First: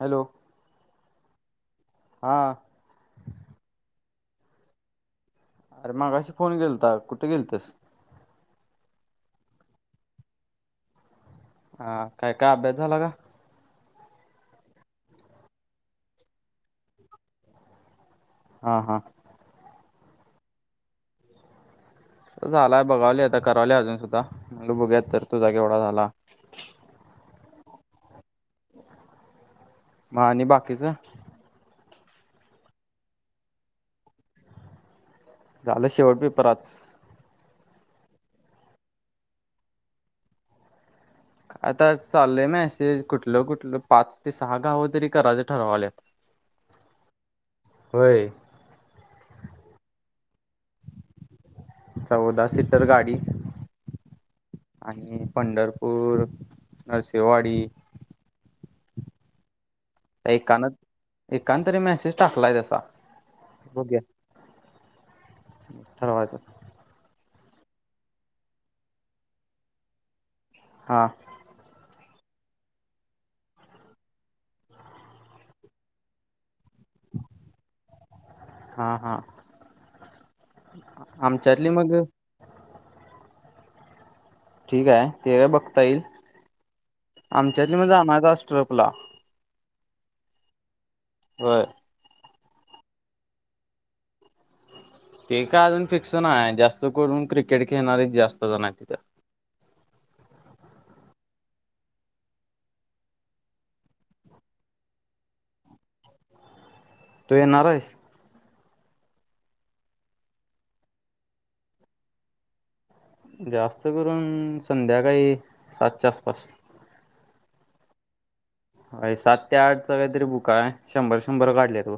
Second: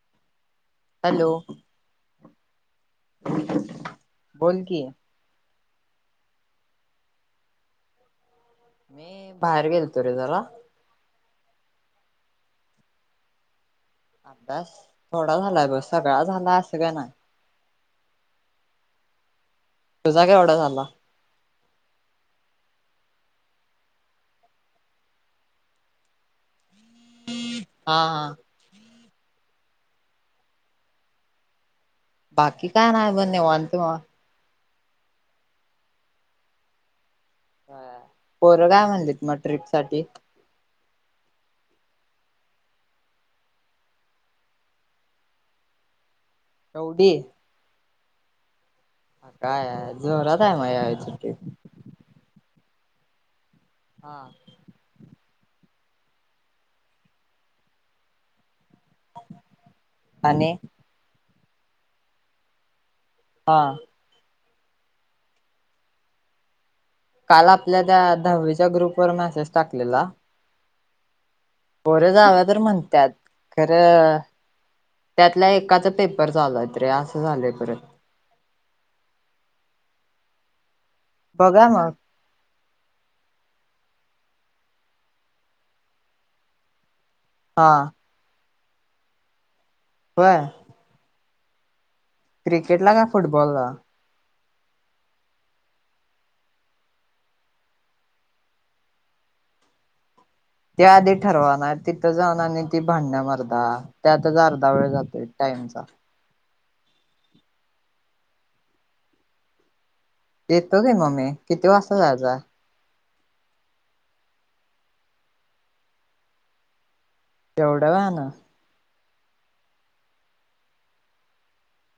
Hello. Hello. हा बोल कि. अरे मगाशी फोन के, कुठ गेलतीस? मी बाहेर गेलतो रे जरा. हा. काय काय, अभ्यास झाला का? अभ्यास थोडा झालाय बग, सगळा झाला असं काय नाय. हा हा. तुझा केवडा झाला? झालाय बघालोय आता करालोय अजून सुद्धा, म्हणलं बघुया तस तुझा केवढा झाला. हा हा. म आणि बाकीच? बाकी काय नाय ब निवांत भावा. झालं शेवट पेपर आज. हा पोरं काय म्हणलीत मग ट्रीप साठी? आता चालय मॅसेज कुठल, कुठलं पाच ते सहा गाव तरी करायचं ठरवाल्यात. एवढी? होय. आता जोरान हाय म या वेळची ट्रीप. चौदा सीटर गाडी हा आणि पंढर पूर, नरसिंहवाडी आणि एकान, एकान तरी मेसेज टाकलाय तसा. हा. म ठरवायच काल आपल्या त्या दहावीच्या ग्रुप वर मेसेज टाकलेला हा. पोरं जाउया तर म्हणत्यात, खरं त्यातला एकाचा पेपर चालूय तर असं झालंय परत हा हा आमच्यातली मग ठीक हाय. ते काय बघता ईल, हा आमच्यातली पण जाणाराय [unintelligible] ला होय, होय, क्रिकेट ला का? फुटबॉल ला, ते का अजून फिक्सन नाही आहे, जास्त करून क्रिकेट खेळणारेच जास्त जण आहे तिथं. [unintelligible] ते आधी ठरवा नाय तर तिथं जाऊन, आणि ती भांडण्या मर्दा त्यातच अर्धा वेळ जातोय. त्याचा, तु येणार आहेस? येतो गी मग मी किती वाजता जायचा? जास्त करून, संध्याकाळी सातच्या आसपास. एवढा वेळान? होय सात ते आठचा काहीतरी बुक हाय शंभर, शंभर काढली ब.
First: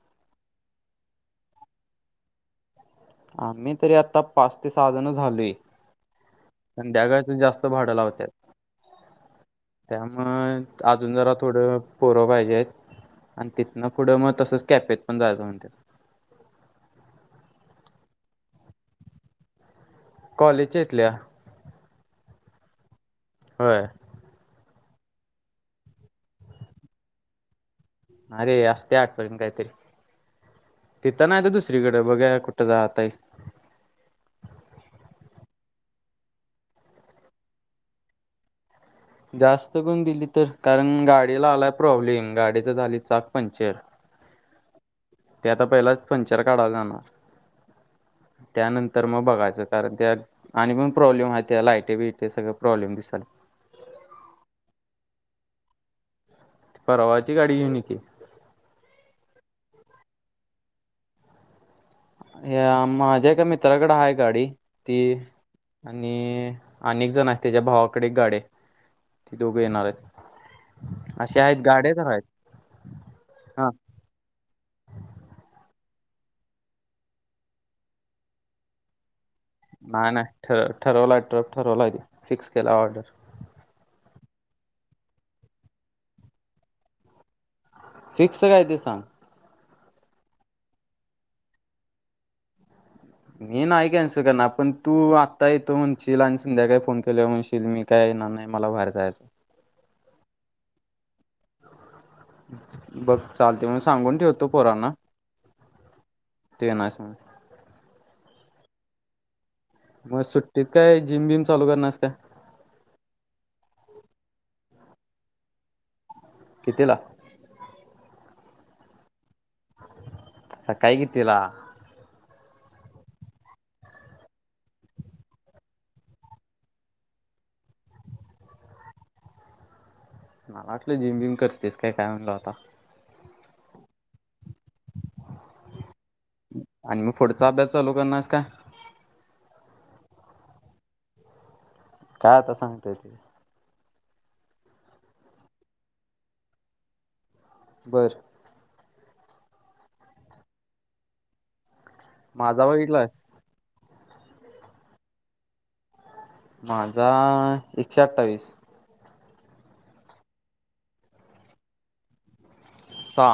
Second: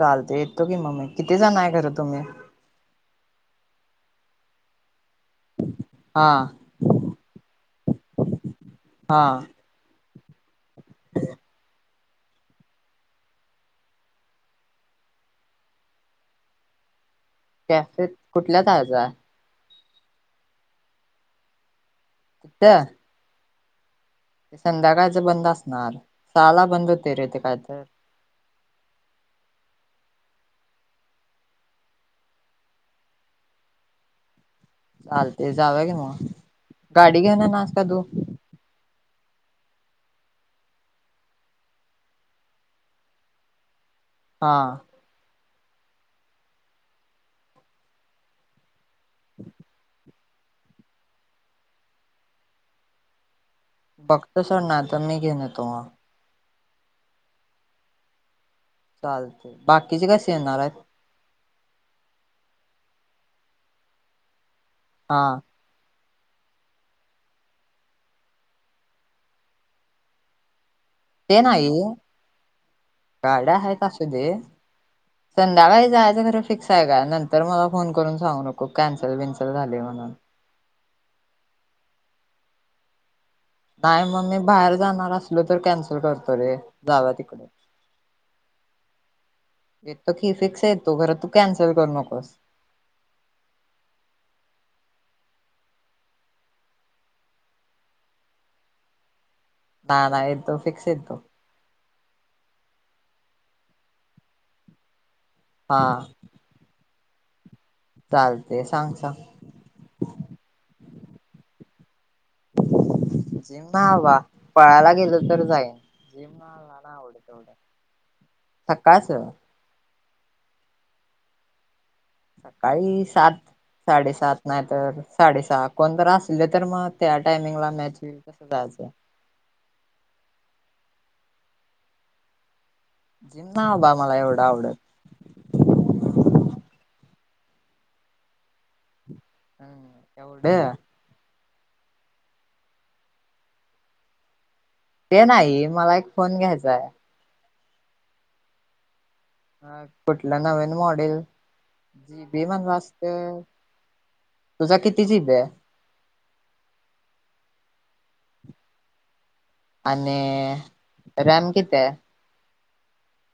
चालत येत तो की मग मी किती जण आहे खरं तुम्ही? आम्ही तरी आता पाच ते सहजनच. झालोय, हा संध्या गच जास्त भाडं लावत्या. हा त्यामुळे अजून जरा थोडं. पोरं पाहिजे, आणि तिथन पुढं मग तसच कॅपेत पण जायचं म्हणते. [unintelligible] कॅफ त कुठला जायचं आहे? कॉलेज च्या हेतल्या, कुठं? होय. संध्याकाळच बंद असणार सहा ला बंद होते, रे ते काय तर. अरे असत या आठ परते काहीतरी. तिथं नाही तर दुसरीकडे बघा कुठं जाताई. चालते जाऊया की म गाडी घेऊन येणार आहिस काय तू? जास्त गुण दिली तर, कारण गाडीला आलाय प्रॉब्लेम गाडीच झाली चाक पंक्चर. हा. ते आता पहिला पंचर काढावणार जाणार त्यानंतर, तर मग बघायचं कारण त्या आणि पण प्रॉब्लेम आहेत, त्या लाइटे बिटे सगळे प्रॉब्लेम दिसाला. बघतो सोड नाही तर मी घेऊन येतो म, परवाची गाडी घेऊन ये की. चालतंय, बाकीचे कशी येणार आहेत? या माझ्या का मित्राकडे, हाय गाडी ती. हा आणि अनेक जण आहेत, त्याच्या भावाकडे गाडी ती दोघ येणार आहेत. ते असे आहेत नाही गाड्या तर आहेत. गाड्या हा आहेत असू दे संध्याकाळी जायचं, जायचं तरी फिक्स आहे, का नंतर मला फोन करून सांगू नको. केन्सल बेन्सल, नाही नाही ठर ठरवल तर्फे, ठरवला फिक्स केला ऑर्डर. नाही मग मी बाहेर जाणार, असलो तर कॅन्सल करतो रे जाव तिकडे. फिक्स काय ते सांग. येतो की फिक्स येतो खरं तू कॅन्सल करू नकोस. मी नाही कॅन्सल करणार, पण तू आत्ता येतो म्हणशील, आणि संध्याकाळी फोन केले म्हणशील मी काय. जमणार नाही मला बाहेर जायचं. नाय नाय येतो फिक्स यतो. बघ चालते म्हण सांगून ठेवतो पोरांना. हा तू येणार आहेस म्हणून, चालते सांग सांग. मग सुट्टीत काय जिम बिम चालू करणार आहिस काय? जिम नाय बाबा, पळायला गेलं तर जाईन. जिम लाना कितीला आवडे तेव सकाळ च. सकाळी कितीला. सकाळी सात. साडेसात नाही तर साडेसहा कोणत असले तर मग त्या टायमिंगला मॅच होईल तसे जायचे मला वाटलं जिम बिम करतेस काय काय म्हणलं आता जिम ना बा मला एवढं आवडत आणि मग पुढचा अभ्यास चालू करणारस का हम् एवड काय आता सांगतय ते ते नाही मला एक फोन घ्यायचाय बर अ कुठलं नवीन मॉडेल जीबी माझा म्हणवा असते बघितलास तुझा किती जीबी आहे माझा एकशे अठ्ठावीस आणि रॅम किती सहा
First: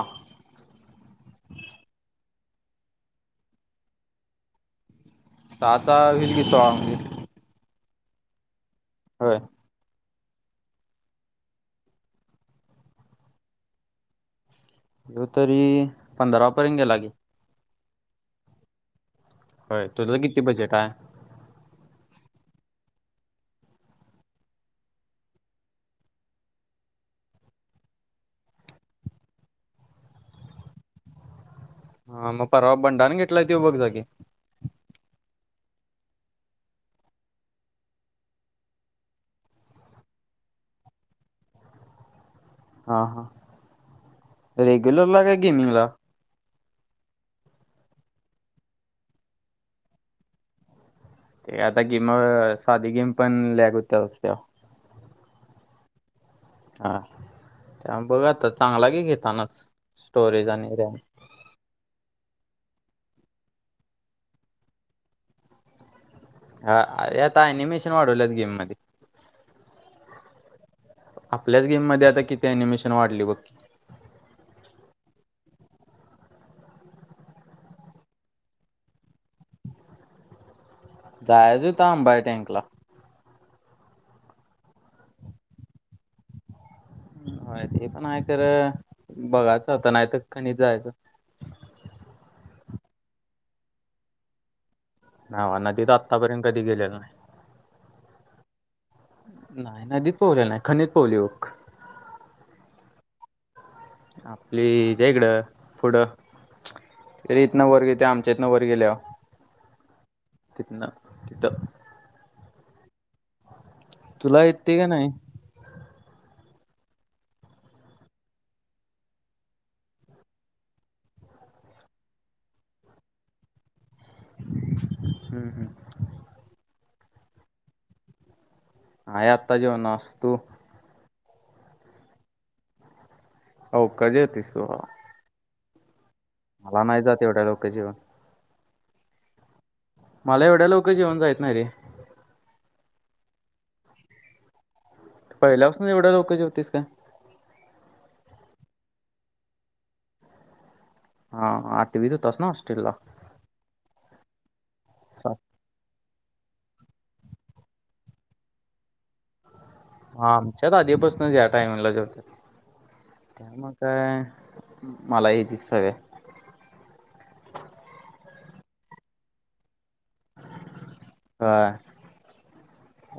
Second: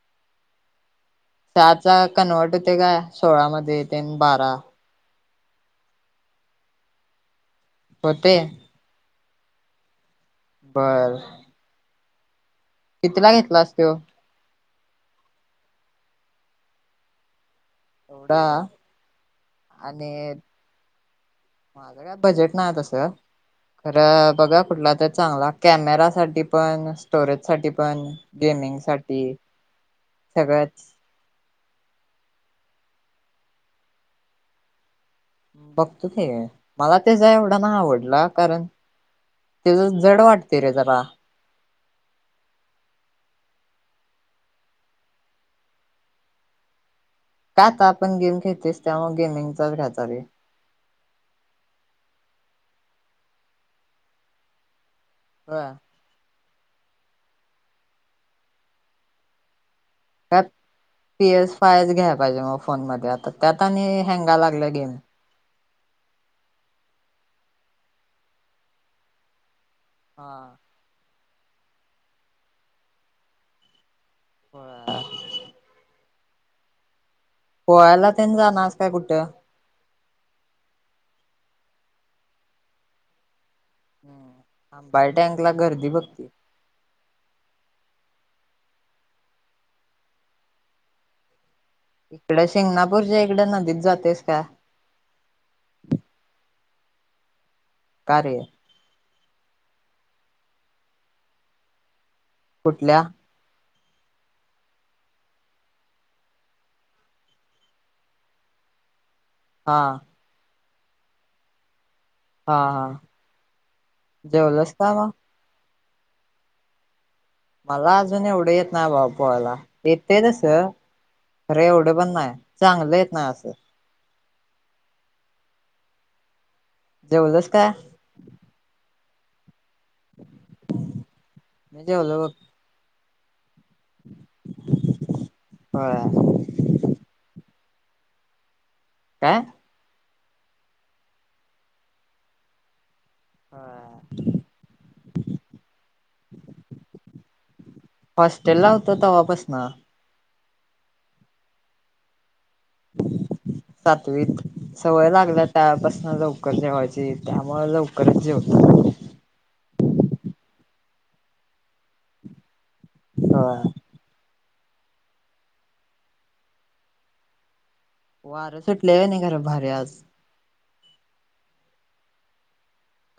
सहा चा कन्वर्ट होते काय सोळामध्ये ते बारा सहाचा होल की सोळा म्हणजे होते होय बर कितीला घेतला अस तो हो तरी पंधरापर्यंत गेला की एवढा होय आणि तुझं किती बजेट आहे माझं काय बजेट ना तसे खरं बघा कुठला तर चांगला कॅमेरा साठी पण स्टोरेज साठी पण गे साठी सगळं हा मग परवा बंडाण घेतला तो बघ जा कि बघतो ते मला तेचा एवढा ना आवडला कारण तेच जड वाटते रे जरा हा हा रेग्युलर ला काय गेमिंग ला काय आता आपण गेम खेळतेस त्यामु गेमिंगचाच घ्याचा रे ते आता गेम साधी गेम पण लॅग होत असते होय हा त्या बघा आता चांगला की घेतानाच का स्टोरेज आणि रॅम. पी एस फायच घ्यायला पाहिजे मग फोन मध्ये आता त्यात आणि हँगा लागल्या गेम हा अरे आता अनिमेशन वाढवलंत गेम मध्ये हा आपल्याच गेम मध्ये आता किती अनिमेशन वाढली बघकी हो पोहाले ते जाणारस काय कुठे जायच होत आंबा टँकला हम् आंबाय टँक ला गर्दी बघकी होय ते पण आहे खरं बघायचं आता नाही तर कनीच जायचं इकडे शिंगणापूरच्या इकडे नदीत जातेस का ना नदीत आत्तापर्यंत कधी गेलेलं नाही का रे नाही नदीत पोवले नाही खनित पोहवलो बग कुठल्या आपलीच्या इकडं पुढं अरे इथनं वरगेत आमच्या इतथनं वरगल्या हा तिथन तिथं हा हा तुला जेवलस येतते का नाही मग मला अजून एवढं येत ना बापोला येतय तस अरे एवढं पण नाही चांगलंेत ना असं हम्म हम्म जऊदस का ह आत्ता जेवणस तू मी जेवलं बघ होऔ का जोतीसू हो मला नाही जात एवढ्या लोक जीवन काय मला एवढ्या लोक जेवण जायत नाही रे हा पहिल्याासून एवढं लोक ज्योतिष का त तवापस ना हा आ ते विधु तस नस सातवीत सवय सात लागल्या त्यापासन जाऊ उकर जेवायची त्यामुळे उकरच ज होत आमच्यात आधीपासून या्या टाईमला जेवत्या त्या होय मग काय मला हच इ सग आहे वार सुटल्याय नाही घरा भारी आज हा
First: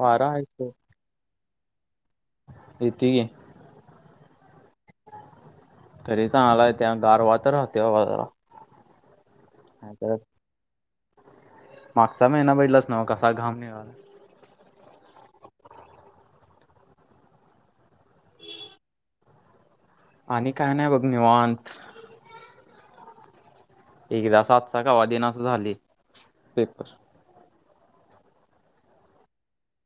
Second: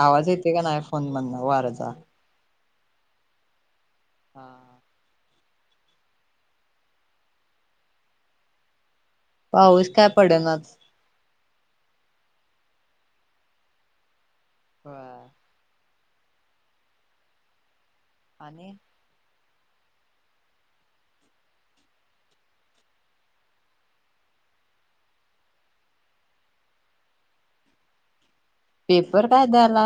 आवाज येते का नाही फोन मधून वारचा यती गे हा तरी चांगलाय त्या गारवा तर राहते बाजार पाऊस काय पडे नाज मागचा महिना बजलाच नव कसा घाम निघला हा आणि आणि काय नाही बघ निवांत एकदा सात स गवा दिनास झाली पेपर पेपर काय द्याला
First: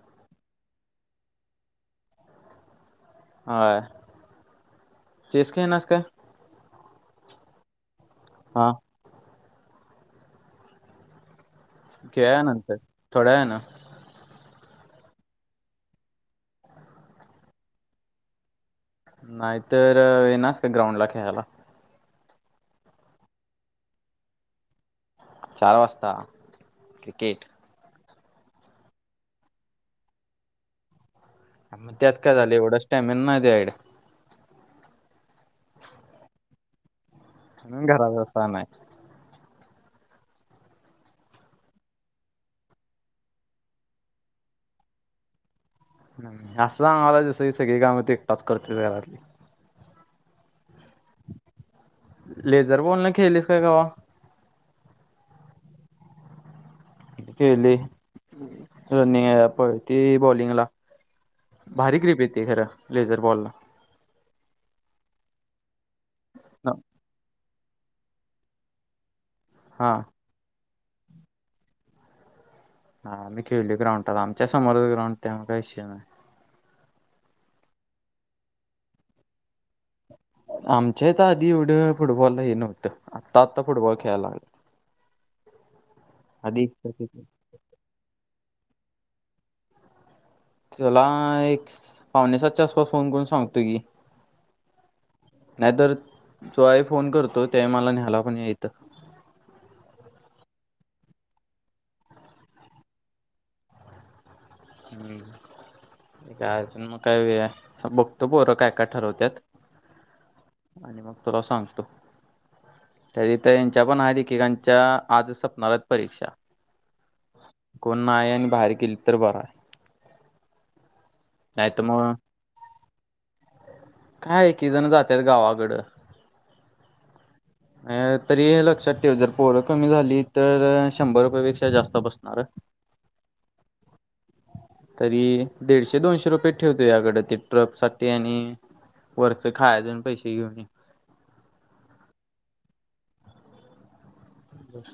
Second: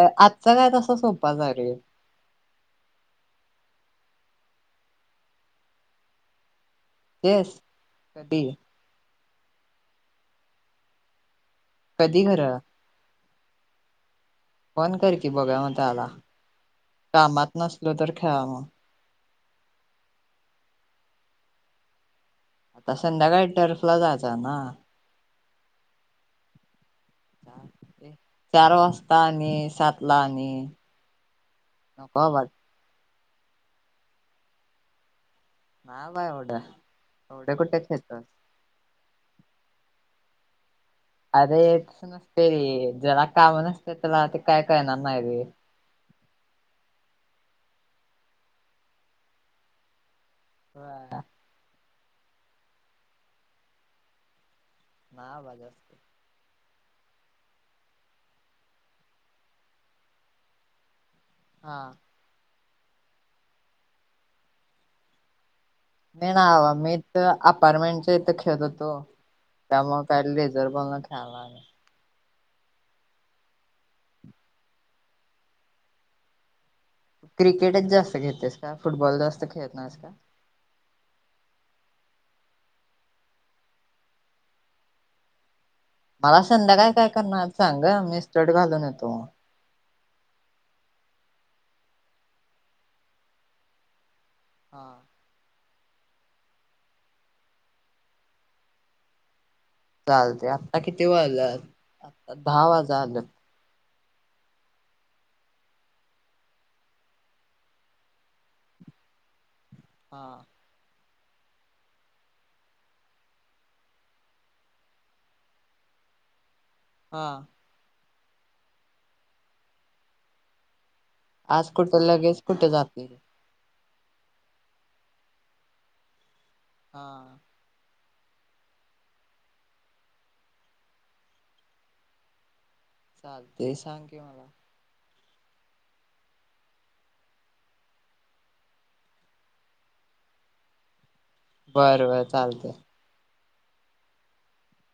आजचा काय तसा सोपा झा रे हा स का नास का येस कधी क कधी आहे खरं नंतर थोड्या आहे ना पण कर की बघा म त्या आला कामात नसलो तर खेळा मग नाहीतर ये नास का ग्राउंड ला खेळायला आता संध्याकाळी टर्फला जायच ना चार वाजता क्रिकेट चार वाजता आणि सात ला मग त्यात नको काय बा झालं एवढंच टॅमिन नाही त्यायड हा बा एवढं एवढ म्हणून कुठेेत घरात बसला नाही अरे त नसते र जला काम नसते तला ते काय काय नन आहे रे असं सांगाला जस की सगळी काम त एकटाच करते घरातली [inaudible] लेझर बॉलन खेळलीस काय कवा? नाय अबा [inaudible] केली रनिंग पळती बॉलिंगला. हा भारी ग्रीप येती खरं लेझर बॉलला. नाही ना मी तरअपार्टमेंटच्या इथं खेळत होतो. हा त्यामुळे काय ले लेजर बॉल न हा आम्ही खेळलो ग्राउंडला आमच्या समोरच ग्राउंड आहे त्यामुळे काही विषय नाही. क्रिकेटच जास्त खेळतोस का? फुटबॉल जास्त खेळत नाहीस का? आमच्या इथ आधी एवढं फुटबॉलही हे नव्हतं आत्ता आत्ता फुटबॉल खेळायला लागल्यात. [unintelligible] मला संध्याकाळी काय करणार सांग मी [inaudible] घालून येतो मग. तुला एक पावणेसातच्या आसपास फोन करून सांगतो की. हा नाहीतर तो फोन करतो त्यावेळी मला न्यायला पण ये इथ. चालतय आता किती वाजायलात आता दहा वाजल्यात. हम्म अजून मग काय वेळ हाय बघतो पोर काय काय ठरवतात? हा. आणि मग तुला सांगतो. तरी ते यांच्या पण एककांच्या आजच सपनार आहेत परीक्षा. हा कोण नाही आणि बाहेर केली तर बरा. आज नाही तर कुठे मग लगेच कुठे जातय. काय एकीक जण जातात गावाकडं. हा अ तरी लक्षात ठेव जर पोरं कमी झाली तर शंभर रुपयापेक्षा जास्त बसणार. चालते सांग की मला. तरी दीडशे दोनशे रुपये ठेव तू ज्या कड ते ट्रक साठी आणि वरच खायच पैसे घेऊन ये. बर बर चालतय.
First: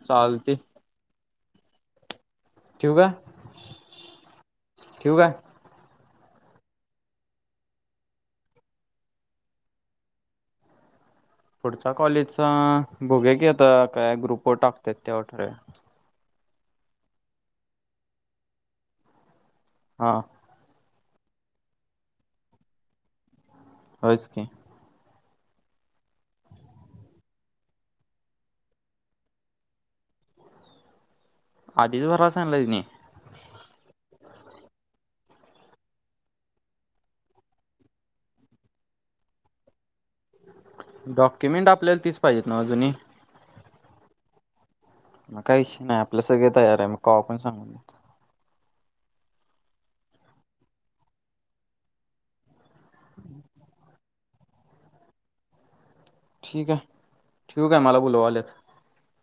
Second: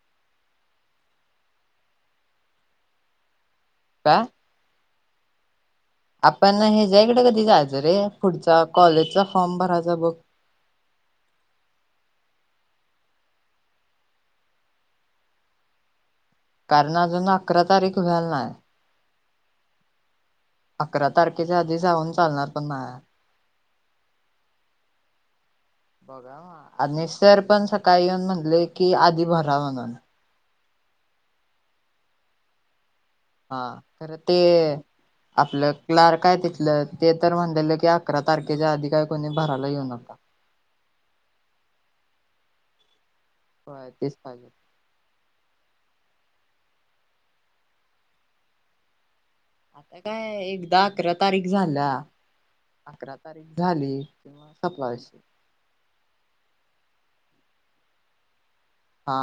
चालतय. ठेऊ का? का? ठेऊ का? आपण ह्याचा कडे कधी जायचं रे पुढचा कॉलेजचा फॉर्म भरायचा बघ. [unintelligible] पुढच्या कॉलेजचा बघूया की आता काय ग्रुप वर टाकत्यात तेव्हा ठरवूया. कारण अजून अकरा तारीख व्हाल नाय. हा अकरा तारखेच्या आधी जाऊन चालणार पण नाय. होयच की. बघा आणि सर पण सकाळी येऊन म्हणलंय की आधी भरा म्हणून. आधीच भराय सांगितलाय नी. हा खरं ते आपलं क्लार्क आहे तिथलं ते तर म्हणलं की अकरा तारखेच्या आधी काही कोणी भराला येऊ नका. डॉक्युमेंट आपल्याला तीच पाहिजेत न व जुनी? होय तेच पाहिजेत. मग का विषय नाही आपला सगळे तयार आहे मग कवा पण सांगू देत. आता काय एकदा अकरा तारीख झाल्या अकरा तारीख झाली. [unintelligible] ठीकय ठेऊ काय? मला बोलवालेत. हा.